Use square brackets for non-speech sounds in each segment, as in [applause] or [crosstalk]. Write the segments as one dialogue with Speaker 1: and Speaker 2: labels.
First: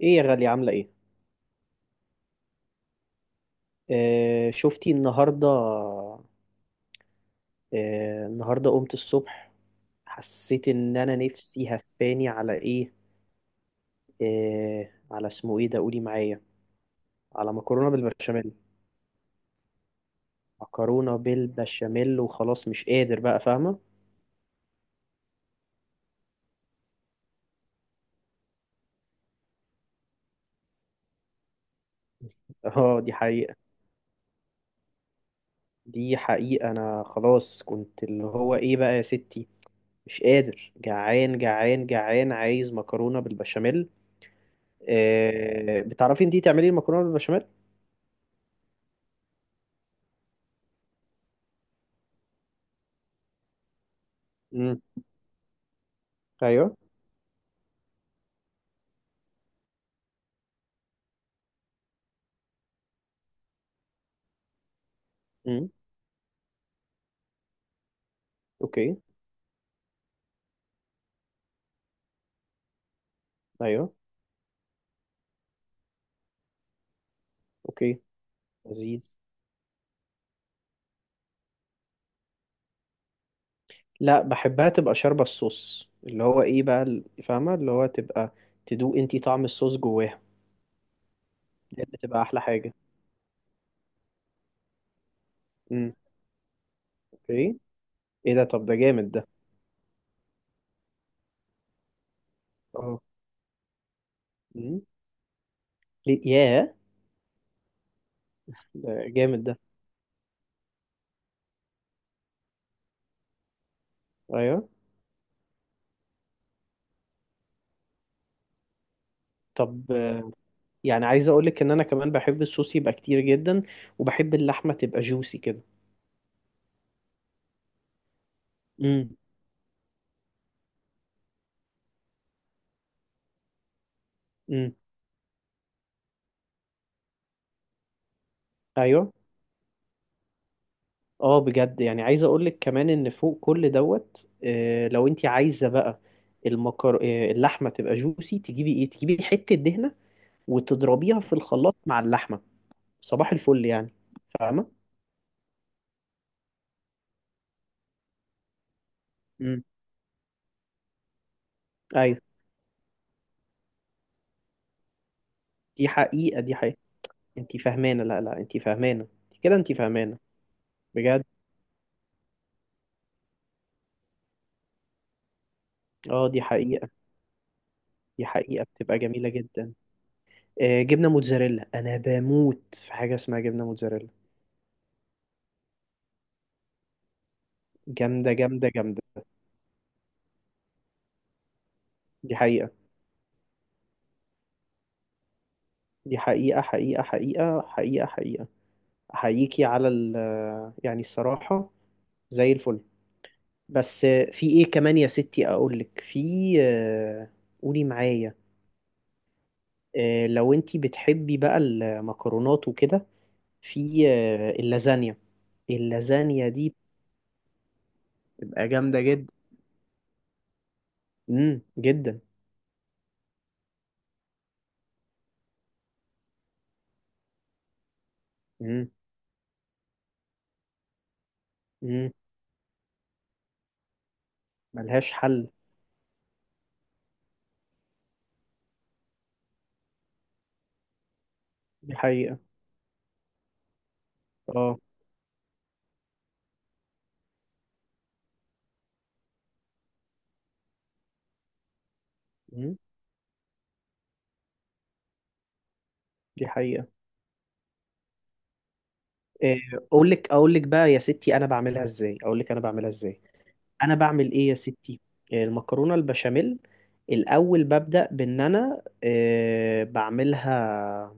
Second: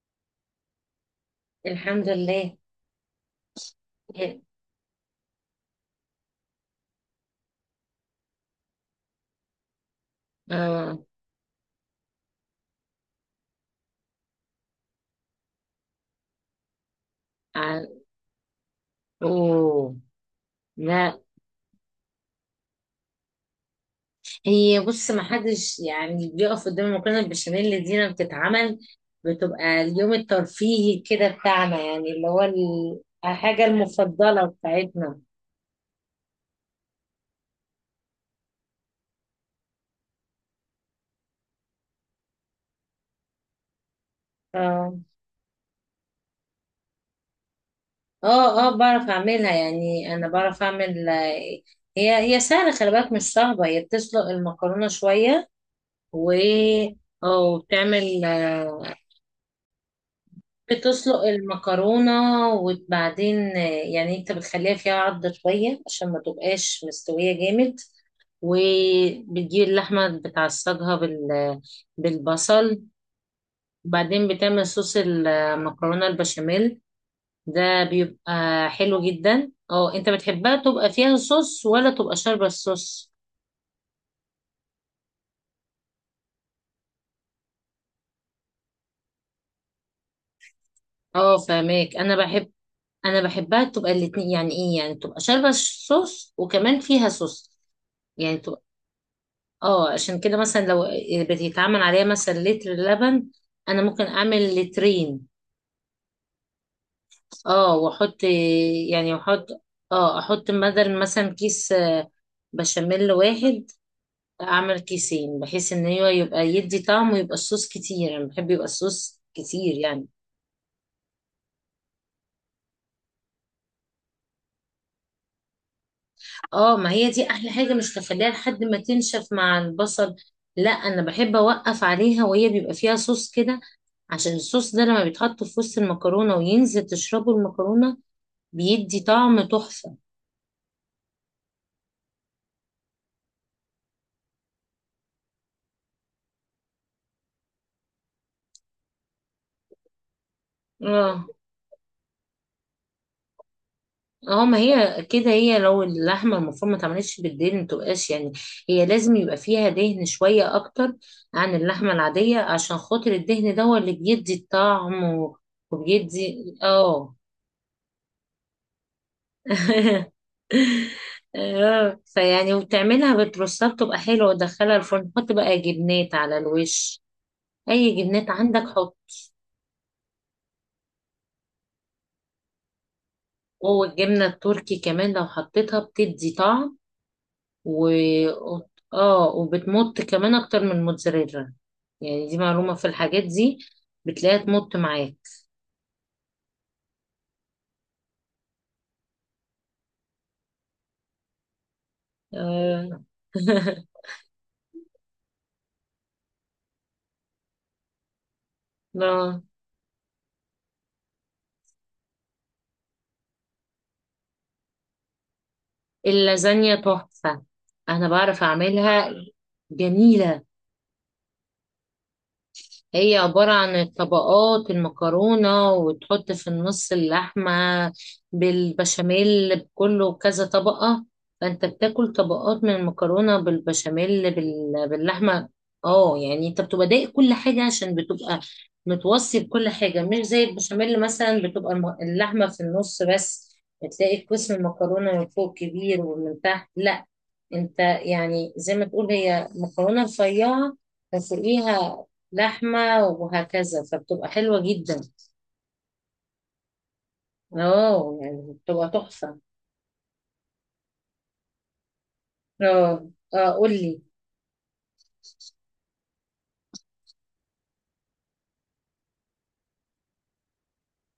Speaker 1: ايه يا غالية، عاملة ايه؟
Speaker 2: الحمد لله.
Speaker 1: شفتي النهاردة. النهاردة قمت الصبح، حسيت ان
Speaker 2: اه
Speaker 1: انا نفسي هفاني على ايه؟ على اسمه ايه ده، قولي معايا على
Speaker 2: ع-
Speaker 1: مكرونة بالبشاميل.
Speaker 2: اوه.
Speaker 1: مكرونة
Speaker 2: لا،
Speaker 1: بالبشاميل وخلاص مش قادر بقى، فاهمة؟
Speaker 2: هي بص، ما حدش يعني بيقف قدام المكرونه البشاميل اللي دينا بتتعمل، بتبقى اليوم الترفيهي كده بتاعنا، يعني اللي هو
Speaker 1: [laughs] اه، دي حقيقة.
Speaker 2: الحاجه المفضله بتاعتنا.
Speaker 1: دي حقيقة، انا خلاص كنت اللي هو ايه بقى يا ستي، مش قادر، جعان جعان جعان، عايز مكرونة بالبشاميل.
Speaker 2: اه
Speaker 1: بتعرفي انتي تعملي المكرونة بالبشاميل؟
Speaker 2: اه، اه بعرف اعملها، يعني انا بعرف اعمل. هي سهله، خلي بالك مش صعبه، هي بتسلق
Speaker 1: امم،
Speaker 2: المكرونه شويه و
Speaker 1: ايوه.
Speaker 2: اه وبتعمل، بتسلق المكرونة، وبعدين يعني انت بتخليها فيها عضة شوية عشان ما تبقاش مستوية جامد،
Speaker 1: اوكي.
Speaker 2: وبتجيب اللحمة بتعصجها بالبصل،
Speaker 1: ايوه.
Speaker 2: وبعدين بتعمل صوص المكرونة البشاميل، ده
Speaker 1: اوكي.
Speaker 2: بيبقى حلو
Speaker 1: لذيذ.
Speaker 2: جدا. اه، انت بتحبها تبقى فيها صوص ولا تبقى شاربة الصوص؟
Speaker 1: لا، بحبها تبقى شاربة الصوص، اللي هو ايه بقى فاهمة، اللي هو تبقى تدوق انتي طعم الصوص جواها.
Speaker 2: اه
Speaker 1: دي
Speaker 2: فاهمك، انا
Speaker 1: بتبقى احلى
Speaker 2: بحب،
Speaker 1: حاجة.
Speaker 2: انا بحبها تبقى الاتنين، يعني ايه، يعني تبقى شاربة
Speaker 1: امم،
Speaker 2: الصوص وكمان فيها صوص
Speaker 1: اوكي. ايه
Speaker 2: يعني.
Speaker 1: ده، طب ده جامد ده.
Speaker 2: اه، عشان كده مثلا لو بتتعمل عليها مثلا لتر
Speaker 1: اه.
Speaker 2: لبن، انا ممكن اعمل
Speaker 1: امم
Speaker 2: لترين.
Speaker 1: ليه ياه،
Speaker 2: اه واحط
Speaker 1: ده
Speaker 2: يعني
Speaker 1: جامد
Speaker 2: احط
Speaker 1: ده.
Speaker 2: اه احط بدل مثلا كيس بشاميل واحد،
Speaker 1: ايوه.
Speaker 2: اعمل كيسين، بحيث ان هو يبقى يدي طعم ويبقى الصوص كتير، انا بحب يبقى الصوص كتير
Speaker 1: طب،
Speaker 2: يعني.
Speaker 1: يعني عايز اقولك ان انا كمان بحب الصوص يبقى كتير جدا، وبحب اللحمة تبقى جوسي كده.
Speaker 2: اه، ما هي دي احلى حاجة، مش تخليها لحد ما
Speaker 1: امم
Speaker 2: تنشف مع البصل. لا، انا بحب اوقف عليها وهي بيبقى فيها صوص كده، عشان الصوص
Speaker 1: امم
Speaker 2: ده لما بيتحط في وسط المكرونة وينزل تشربه المكرونة، بيدي
Speaker 1: ايوه.
Speaker 2: طعم تحفة.
Speaker 1: اه بجد، يعني عايز اقولك كمان ان فوق كل دوت، لو انت عايزه بقى المكر آه، اللحمه تبقى جوسي، تجيبي ايه، تجيبي حته دهنه وتضربيها
Speaker 2: اه
Speaker 1: في الخلاط مع اللحمه. صباح الفل يعني.
Speaker 2: اه، ما
Speaker 1: فاهمه.
Speaker 2: هي كده، هي لو اللحمة المفرومة ما اتعملتش بالدهن، متبقاش يعني، هي لازم يبقى
Speaker 1: امم،
Speaker 2: فيها دهن شوية أكتر عن اللحمة
Speaker 1: ايوه.
Speaker 2: العادية، عشان خاطر الدهن ده هو اللي بيدي الطعم، و-
Speaker 1: دي حقيقه،
Speaker 2: وبيدي
Speaker 1: دي حقيقه.
Speaker 2: اه
Speaker 1: انت فاهمانه، لا لا، انت فاهمانه كده، انت فاهمانه.
Speaker 2: [laughs]
Speaker 1: بجد.
Speaker 2: اه، فيعني وبتعملها بترصها، بتبقى حلوة، وتدخلها الفرن، حط بقى جبنات
Speaker 1: اه
Speaker 2: على
Speaker 1: دي حقيقه.
Speaker 2: الوش، أي
Speaker 1: دي
Speaker 2: جبنات عندك
Speaker 1: حقيقه
Speaker 2: حط.
Speaker 1: بتبقى جميله جدا. جبنه موتزاريلا، انا بموت في حاجه اسمها جبنه
Speaker 2: جوه،
Speaker 1: موتزاريلا.
Speaker 2: الجبنة التركي كمان لو حطيتها بتدي طعم، و
Speaker 1: جامده جامده جامده.
Speaker 2: اه وبتمط كمان اكتر من الموتزاريلا، يعني
Speaker 1: دي
Speaker 2: دي
Speaker 1: حقيقه.
Speaker 2: معلومة، في الحاجات دي بتلاقيها تمط معاك.
Speaker 1: دي حقيقة، حقيقة حقيقة حقيقة حقيقة. أحييكي على ال آه، يعني الصراحة، زي الفل.
Speaker 2: آه. [laughs]
Speaker 1: بس، في إيه كمان يا ستي؟ أقولك في، آه، قولي معايا.
Speaker 2: آه.
Speaker 1: لو أنتي بتحبي بقى المكرونات وكده، في اللازانيا. اللازانيا دي
Speaker 2: اللازانيا تحفة، انا بعرف
Speaker 1: بتبقى جامدة
Speaker 2: اعملها،
Speaker 1: جدا.
Speaker 2: جميلة.
Speaker 1: جدا.
Speaker 2: هي عبارة عن طبقات المكرونة، وتحط في النص اللحمة
Speaker 1: امم
Speaker 2: بالبشاميل، بكله كذا طبقة، فأنت
Speaker 1: امم
Speaker 2: بتاكل طبقات من المكرونة بالبشاميل
Speaker 1: ملهاش
Speaker 2: باللحمة.
Speaker 1: حل.
Speaker 2: اه، يعني انت بتبقى دايق كل حاجة عشان بتبقى متوصي بكل حاجة، مش زي البشاميل مثلا بتبقى
Speaker 1: دي حقيقة،
Speaker 2: اللحمة في النص بس، بتلاقي قسم
Speaker 1: اه.
Speaker 2: المكرونة من فوق كبير ومن تحت لا، انت يعني زي ما تقول هي مكرونة رفيعة، فوقيها
Speaker 1: امم
Speaker 2: لحمة، وهكذا، فبتبقى حلوة جدا.
Speaker 1: دي حقيقة.
Speaker 2: اه يعني بتبقى تحفة.
Speaker 1: آه، أقولك أقولك بقى يا ستي أنا بعملها إزاي، أقولك أنا بعملها
Speaker 2: اه
Speaker 1: إزاي.
Speaker 2: اه
Speaker 1: انا
Speaker 2: قولي.
Speaker 1: بعمل ايه يا ستي، المكرونه البشاميل. الاول ببدا بان انا، بعملها،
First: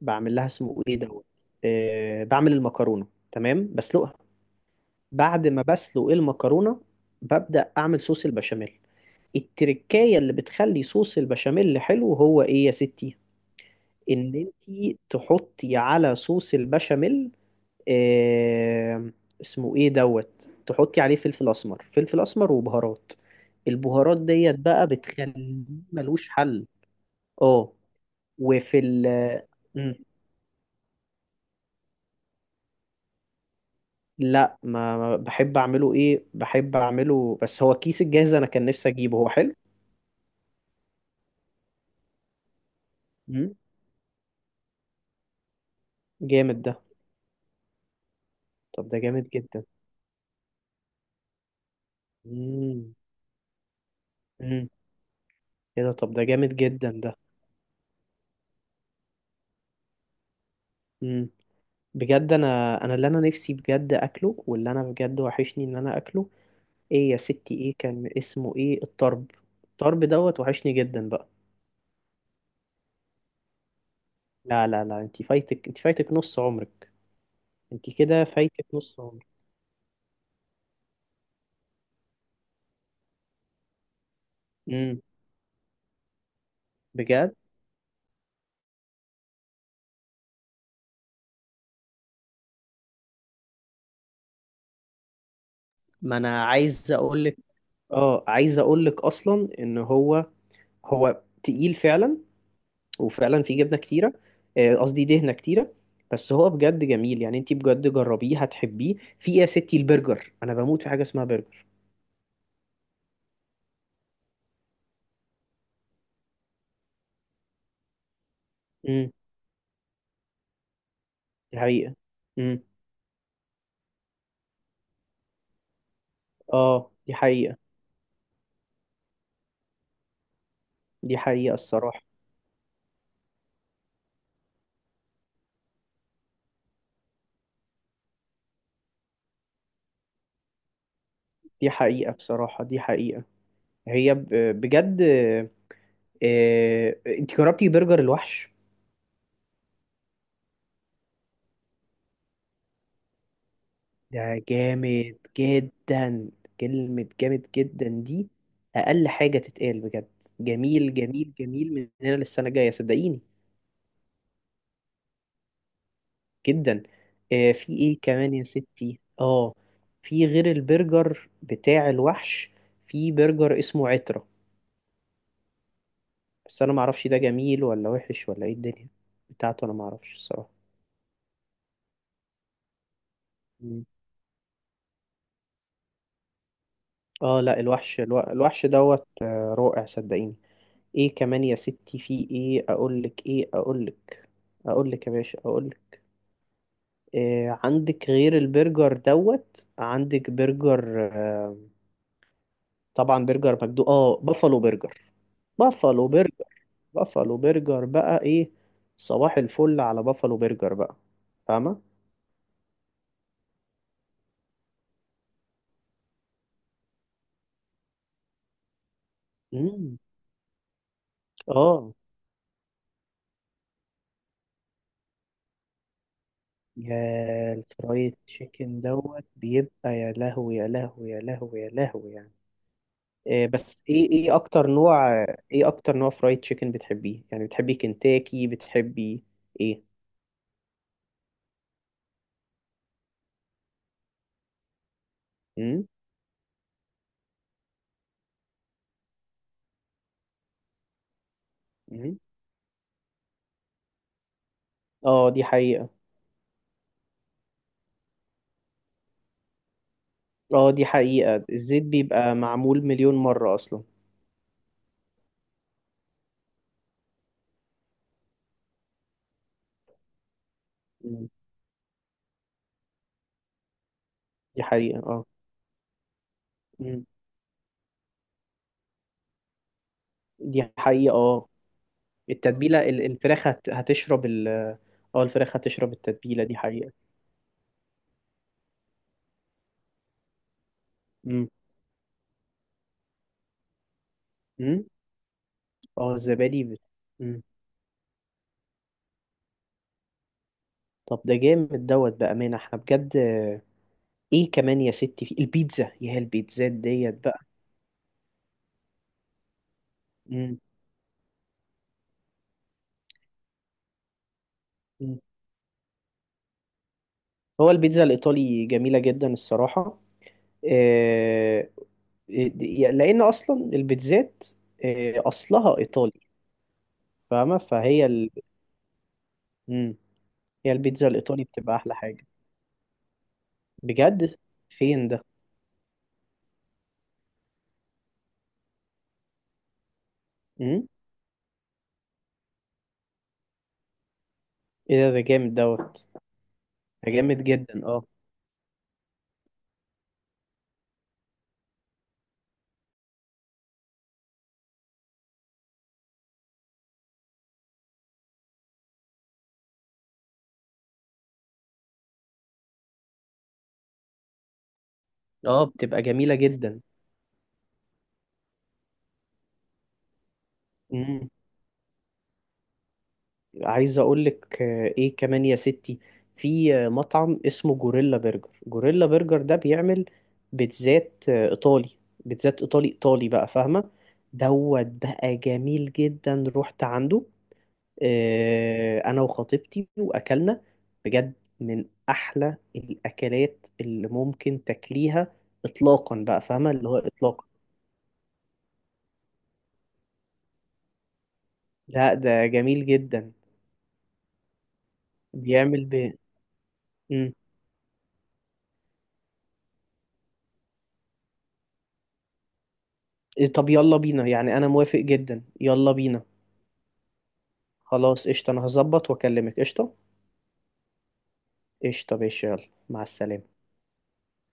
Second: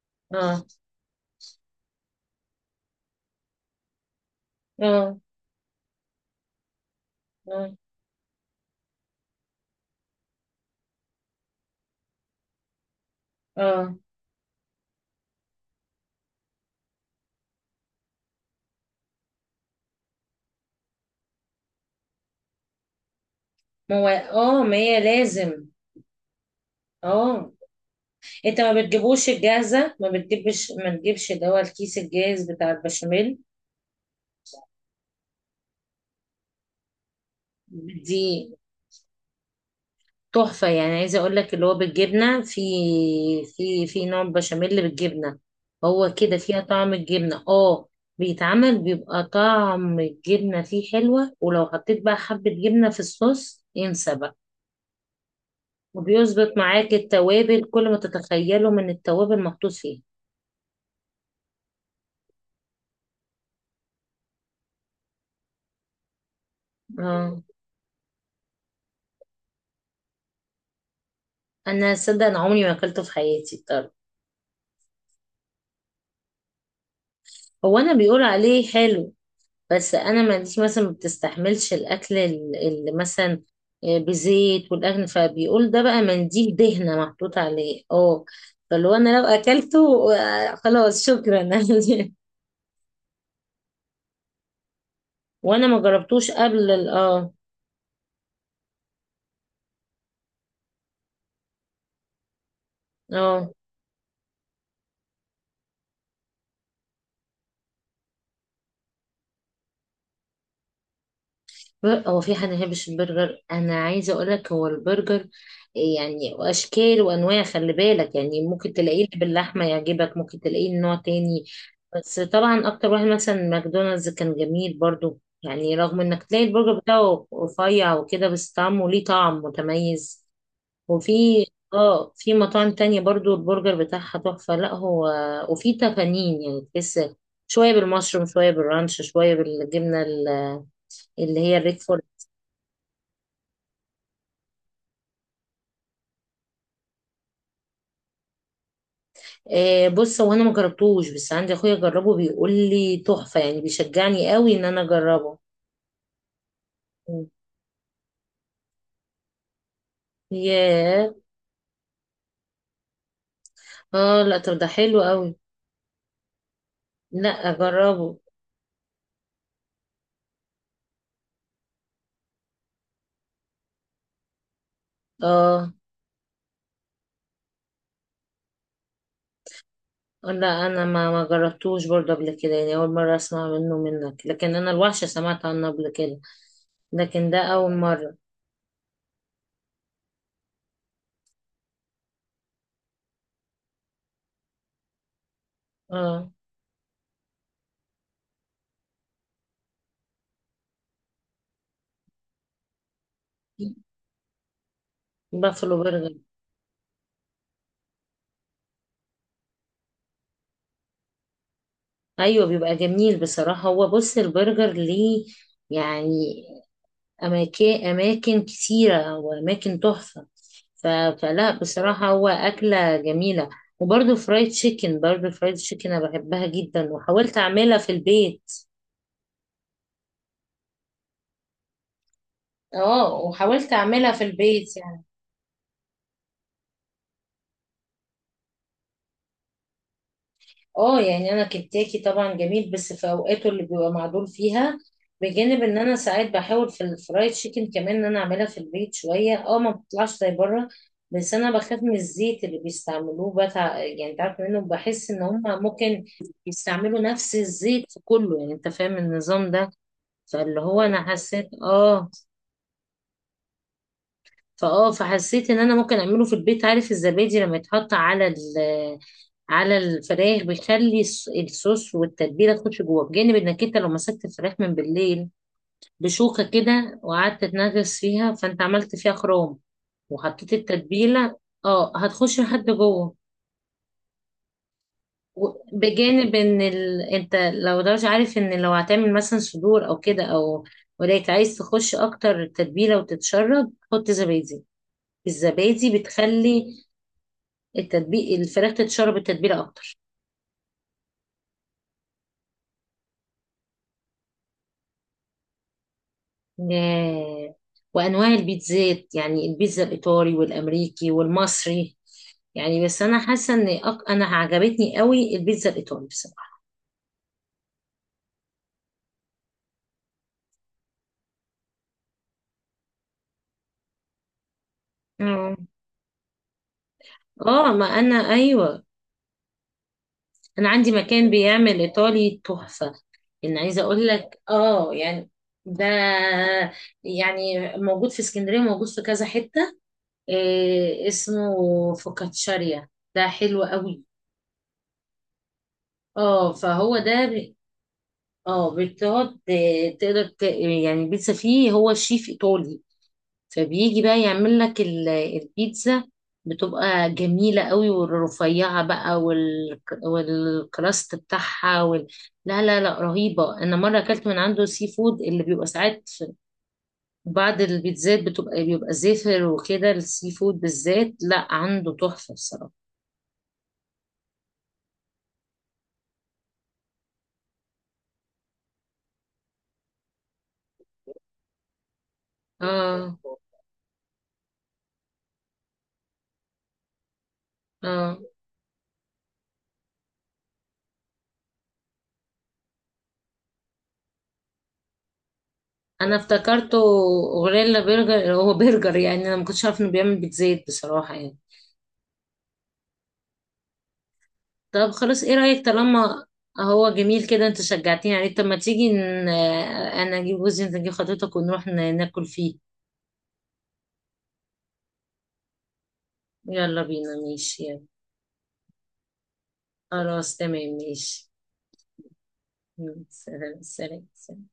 Speaker 1: بعمل لها
Speaker 2: اه
Speaker 1: اسمه ايه دوت. بعمل المكرونه، تمام، بسلقها.
Speaker 2: اه
Speaker 1: بعد ما بسلق المكرونه،
Speaker 2: اه
Speaker 1: ببدا اعمل صوص البشاميل. التركايه اللي بتخلي صوص البشاميل حلو هو ايه يا ستي؟
Speaker 2: اه.
Speaker 1: ان انتي تحطي على صوص البشاميل، آه، اسمه ايه دوت، تحطي عليه فلفل اسمر، فلفل اسمر وبهارات. البهارات ديت
Speaker 2: ما
Speaker 1: بقى
Speaker 2: هي
Speaker 1: بتخليه
Speaker 2: لازم.
Speaker 1: ملوش حل.
Speaker 2: اه،
Speaker 1: اه.
Speaker 2: انت
Speaker 1: وفي
Speaker 2: ما
Speaker 1: ال
Speaker 2: بتجيبوش
Speaker 1: آه، مم.
Speaker 2: الجاهزة؟ ما تجيبش اللي هو الكيس الجاهز بتاع البشاميل.
Speaker 1: لا، بحب اعمله ايه، بحب اعمله، بس هو الكيس
Speaker 2: دي
Speaker 1: الجاهز انا كان نفسي اجيبه، هو حلو.
Speaker 2: تحفة، يعني عايزة اقول لك اللي هو بالجبنة، في
Speaker 1: مم.
Speaker 2: في في نوع بشاميل بالجبنة، هو كده فيها
Speaker 1: جامد ده.
Speaker 2: طعم الجبنة. اه، بيتعمل،
Speaker 1: طب ده
Speaker 2: بيبقى
Speaker 1: جامد جدا.
Speaker 2: طعم الجبنة فيه حلوة، ولو حطيت بقى حبة جبنة
Speaker 1: مم.
Speaker 2: في الصوص، انسى بقى،
Speaker 1: مم. ايه ده، طب ده
Speaker 2: وبيظبط
Speaker 1: جامد جدا
Speaker 2: معاك
Speaker 1: ده.
Speaker 2: التوابل، كل ما تتخيله من التوابل محطوط فيه.
Speaker 1: مم. بجد، انا، انا اللي انا نفسي بجد اكله، واللي انا بجد وحشني ان انا اكله. ايه يا
Speaker 2: اه،
Speaker 1: ستي، ايه كان اسمه ايه الطرب، الطرب دوت وحشني جدا بقى.
Speaker 2: انا صدق انا عمري ما اكلته في حياتي. طب
Speaker 1: لا لا لا، انت فايتك، انت فايتك نص عمرك.
Speaker 2: هو
Speaker 1: انت
Speaker 2: انا بيقول
Speaker 1: كده فايتك
Speaker 2: عليه
Speaker 1: نص
Speaker 2: حلو،
Speaker 1: عمرك.
Speaker 2: بس انا ما عنديش مثلا، ما بتستحملش الاكل اللي مثلا بزيت،
Speaker 1: امم.
Speaker 2: والاكل فبيقول ده بقى منديل دهنه
Speaker 1: بجد.
Speaker 2: محطوط عليه اه. فلو انا لو اكلته، خلاص شكرا. [laughs] وانا ما
Speaker 1: ما
Speaker 2: جربتوش
Speaker 1: انا
Speaker 2: قبل ال-
Speaker 1: عايز اقول
Speaker 2: اه
Speaker 1: لك، اه عايز اقول لك اصلا ان هو، هو تقيل فعلا، وفعلا
Speaker 2: اه
Speaker 1: فيه جبنه كتيره. قصدي دهنه كتيره. بس هو بجد جميل، يعني انت بجد جربيه هتحبيه. في ايه يا ستي، البرجر، انا بموت في حاجه اسمها برجر.
Speaker 2: هو في حد ما يحبش البرجر؟ انا عايزه اقول لك، هو البرجر يعني اشكال وانواع، خلي بالك، يعني ممكن تلاقيه
Speaker 1: امم،
Speaker 2: اللي باللحمه يعجبك، ممكن تلاقيه نوع تاني.
Speaker 1: دي حقيقه.
Speaker 2: بس
Speaker 1: امم،
Speaker 2: طبعا اكتر واحد مثلا ماكدونالدز كان جميل برضو، يعني رغم انك تلاقي البرجر
Speaker 1: اه دي
Speaker 2: بتاعه
Speaker 1: حقيقه.
Speaker 2: رفيع وكده، بس طعمه ليه طعم متميز.
Speaker 1: دي
Speaker 2: وفي
Speaker 1: حقيقه الصراحه.
Speaker 2: اه في مطاعم تانية برضو البرجر بتاعها تحفة، لا هو، وفي تفانين، يعني تحس شوية بالمشروم، شوية بالرانش، شوية بالجبنة اللي هي
Speaker 1: دي
Speaker 2: الريكفورد.
Speaker 1: حقيقة، بصراحة دي حقيقة. هي ب- بجد. انت جربتي برجر الوحش؟
Speaker 2: آه بص، هو انا ما جربتوش، بس عندي اخويا جربه بيقول لي تحفة، يعني بيشجعني
Speaker 1: ده
Speaker 2: قوي ان انا
Speaker 1: جامد
Speaker 2: اجربه.
Speaker 1: جدا. كلمة جامد جدا دي أقل حاجة تتقال. بجد، جميل
Speaker 2: ياه.
Speaker 1: جميل جميل من هنا للسنة الجاية، صدقيني.
Speaker 2: اه، لا طب ده حلو قوي،
Speaker 1: جدا.
Speaker 2: لا
Speaker 1: في ايه
Speaker 2: اجربه.
Speaker 1: كمان يا ستي؟ اه. في غير البرجر بتاع الوحش، في برجر اسمه عترة.
Speaker 2: اه
Speaker 1: بس أنا معرفش ده جميل ولا وحش ولا ايه، الدنيا بتاعته أنا معرفش الصراحة.
Speaker 2: لا، انا ما جربتوش برضه قبل كده، يعني اول مره اسمع منك، لكن انا الوحشه سمعت عنه قبل كده، لكن ده
Speaker 1: اه لا،
Speaker 2: اول مره.
Speaker 1: الوحش دوت رائع، صدقيني. ايه كمان يا ستي، في ايه اقولك، ايه اقولك، اقولك يا باشا اقولك.
Speaker 2: اه،
Speaker 1: إيه عندك غير البرجر دوت؟ عندك برجر، طبعا برجر مجدو، اه بافالو برجر.
Speaker 2: بافلو
Speaker 1: بافالو
Speaker 2: برجر.
Speaker 1: برجر. بافالو برجر بقى ايه. صباح الفل على بافالو برجر بقى، فاهمة.
Speaker 2: ايوه، بيبقى جميل بصراحه، هو بص البرجر ليه يعني اماكن، اماكن كتيره واماكن
Speaker 1: امم.
Speaker 2: تحفه، ف... فلا
Speaker 1: اه.
Speaker 2: بصراحه هو اكله جميله. وبرضه فرايد تشيكن، انا بحبها جدا وحاولت
Speaker 1: يا،
Speaker 2: اعملها في
Speaker 1: الفرايد
Speaker 2: البيت،
Speaker 1: تشيكن دوت بيبقى يا لهوي يا لهوي يا لهوي يا لهوي يعني.
Speaker 2: اه وحاولت
Speaker 1: بس ايه،
Speaker 2: اعملها في
Speaker 1: ايه اكتر
Speaker 2: البيت يعني.
Speaker 1: نوع، ايه اكتر نوع فرايد تشيكن بتحبيه؟ يعني بتحبي كنتاكي، بتحبي ايه؟
Speaker 2: اه يعني، انا كنتاكي طبعا جميل، بس في اوقاته اللي بيبقى معدول فيها، بجانب ان
Speaker 1: امم
Speaker 2: انا ساعات بحاول في الفرايد تشيكن كمان ان انا اعملها في البيت شويه، اه ما بتطلعش زي بره، بس انا بخاف من
Speaker 1: امم
Speaker 2: الزيت اللي بيستعملوه بتاع، يعني انت عارف منه، بحس ان
Speaker 1: اه
Speaker 2: هم
Speaker 1: دي حقيقة.
Speaker 2: ممكن يستعملوا نفس الزيت في كله، يعني انت فاهم النظام ده. فاللي
Speaker 1: اه
Speaker 2: هو
Speaker 1: دي
Speaker 2: انا
Speaker 1: حقيقة،
Speaker 2: حسيت
Speaker 1: الزيت
Speaker 2: اه
Speaker 1: بيبقى معمول مليون مرة اصلا.
Speaker 2: فاه فحسيت ان انا ممكن اعمله في البيت. عارف الزبادي لما يتحط على ال على الفراخ بيخلي
Speaker 1: مم.
Speaker 2: الصوص والتتبيله تخش جوه، بجانب انك انت لو مسكت الفراخ
Speaker 1: دي
Speaker 2: من
Speaker 1: حقيقة، اه.
Speaker 2: بالليل بشوكه كده،
Speaker 1: مم.
Speaker 2: وقعدت تنغص فيها، فانت عملت فيها خروم، وحطيت
Speaker 1: دي حقيقة،
Speaker 2: التتبيله،
Speaker 1: اه.
Speaker 2: اه هتخش لحد
Speaker 1: التتبيلة ال-
Speaker 2: جوه.
Speaker 1: الفراخ هت- هتشرب ال اه الفراخ هتشرب
Speaker 2: بجانب
Speaker 1: التتبيلة، دي
Speaker 2: ان
Speaker 1: حقيقة.
Speaker 2: انت لو، ده مش عارف، ان لو هتعمل مثلا صدور او كده او، ولكن
Speaker 1: مم.
Speaker 2: عايز تخش اكتر تتبيله وتتشرب، حط زبادي.
Speaker 1: مم.
Speaker 2: الزبادي
Speaker 1: اه الزبادي
Speaker 2: بتخلي
Speaker 1: مم.
Speaker 2: الفراخ تتشرب التتبيله اكتر.
Speaker 1: طب ده جامد دوت، بأمانة احنا بجد. ايه كمان يا ستي، في البيتزا يا البيتزات ديت بقى.
Speaker 2: آه، وأنواع البيتزات يعني، البيتزا الإيطالي والأمريكي والمصري، يعني بس أنا حاسة إن أنا عجبتني
Speaker 1: مم.
Speaker 2: قوي البيتزا الإيطالي بصراحة.
Speaker 1: هو البيتزا الإيطالي جميلة جدا الصراحة. آه، آه، لأن أصلا البيتزات،
Speaker 2: اه
Speaker 1: أصلها إيطالي. فاهمة،
Speaker 2: آه، ما أنا أيوة،
Speaker 1: مم.
Speaker 2: أنا
Speaker 1: هي
Speaker 2: عندي
Speaker 1: البيتزا
Speaker 2: مكان
Speaker 1: الإيطالي بتبقى
Speaker 2: بيعمل
Speaker 1: أحلى حاجة.
Speaker 2: إيطالي تحفة، إن عايزة أقول
Speaker 1: بجد.
Speaker 2: لك آه
Speaker 1: فين ده؟
Speaker 2: يعني، ده يعني موجود في اسكندرية، موجود في كذا حتة،
Speaker 1: مم؟
Speaker 2: اسمه فوكاتشاريا، ده حلو قوي.
Speaker 1: إيه ده، ده جامد دوت.
Speaker 2: اه فهو
Speaker 1: ده جامد
Speaker 2: ده.
Speaker 1: جدا، اه.
Speaker 2: اه، بتقعد، تقدر يعني البيتزا فيه، هو شيف ايطالي، فبيجي بقى يعمل لك البيتزا، بتبقى جميلة قوي، والرفيعة بقى والكراست بتاعها. لا لا لا، رهيبة. انا مرة اكلت من عنده سي فود، اللي
Speaker 1: اه
Speaker 2: بيبقى
Speaker 1: بتبقى
Speaker 2: ساعات في
Speaker 1: جميلة جدا.
Speaker 2: بعض البيتزات بيبقى زفر وكده، السي فود بالذات
Speaker 1: مم.
Speaker 2: لا، عنده تحفة بصراحة.
Speaker 1: عايز اقول لك، ايه كمان يا ستي، في مطعم اسمه جوريلا برجر. جوريلا برجر ده بيعمل بيتزات ايطالي، بيتزات ايطالي
Speaker 2: اه
Speaker 1: ايطالي بقى، فاهمه. دوت بقى جميل جدا، رحت عنده،
Speaker 2: اه،
Speaker 1: انا وخطيبتي واكلنا. بجد من احلى الاكلات اللي ممكن تاكليها
Speaker 2: انا
Speaker 1: اطلاقا بقى، فاهمه
Speaker 2: افتكرته،
Speaker 1: اللي هو اطلاقا.
Speaker 2: غوريلا برجر، هو برجر، يعني انا ما كنتش عارف انه بيعمل بيتزا بصراحة يعني.
Speaker 1: لا ده جميل جدا.
Speaker 2: طب خلاص، ايه رأيك؟
Speaker 1: بيعمل ب...
Speaker 2: طالما هو جميل
Speaker 1: مم.
Speaker 2: كده، انت شجعتني عليه، طب ما تيجي انا اجيب جوزي، انت تجيب خطيبتك، ونروح ناكل فيه.
Speaker 1: إيه، طب يلا بينا يعني، انا موافق جدا، يلا بينا.
Speaker 2: يلا بينا ماشي، يلا.
Speaker 1: خلاص، قشطة. أنا هظبط وأكلمك. قشطة.
Speaker 2: خلاص تمام ماشي.
Speaker 1: قشطة ماشي، يلا، مع
Speaker 2: سلام
Speaker 1: السلامة.
Speaker 2: سلام سلام.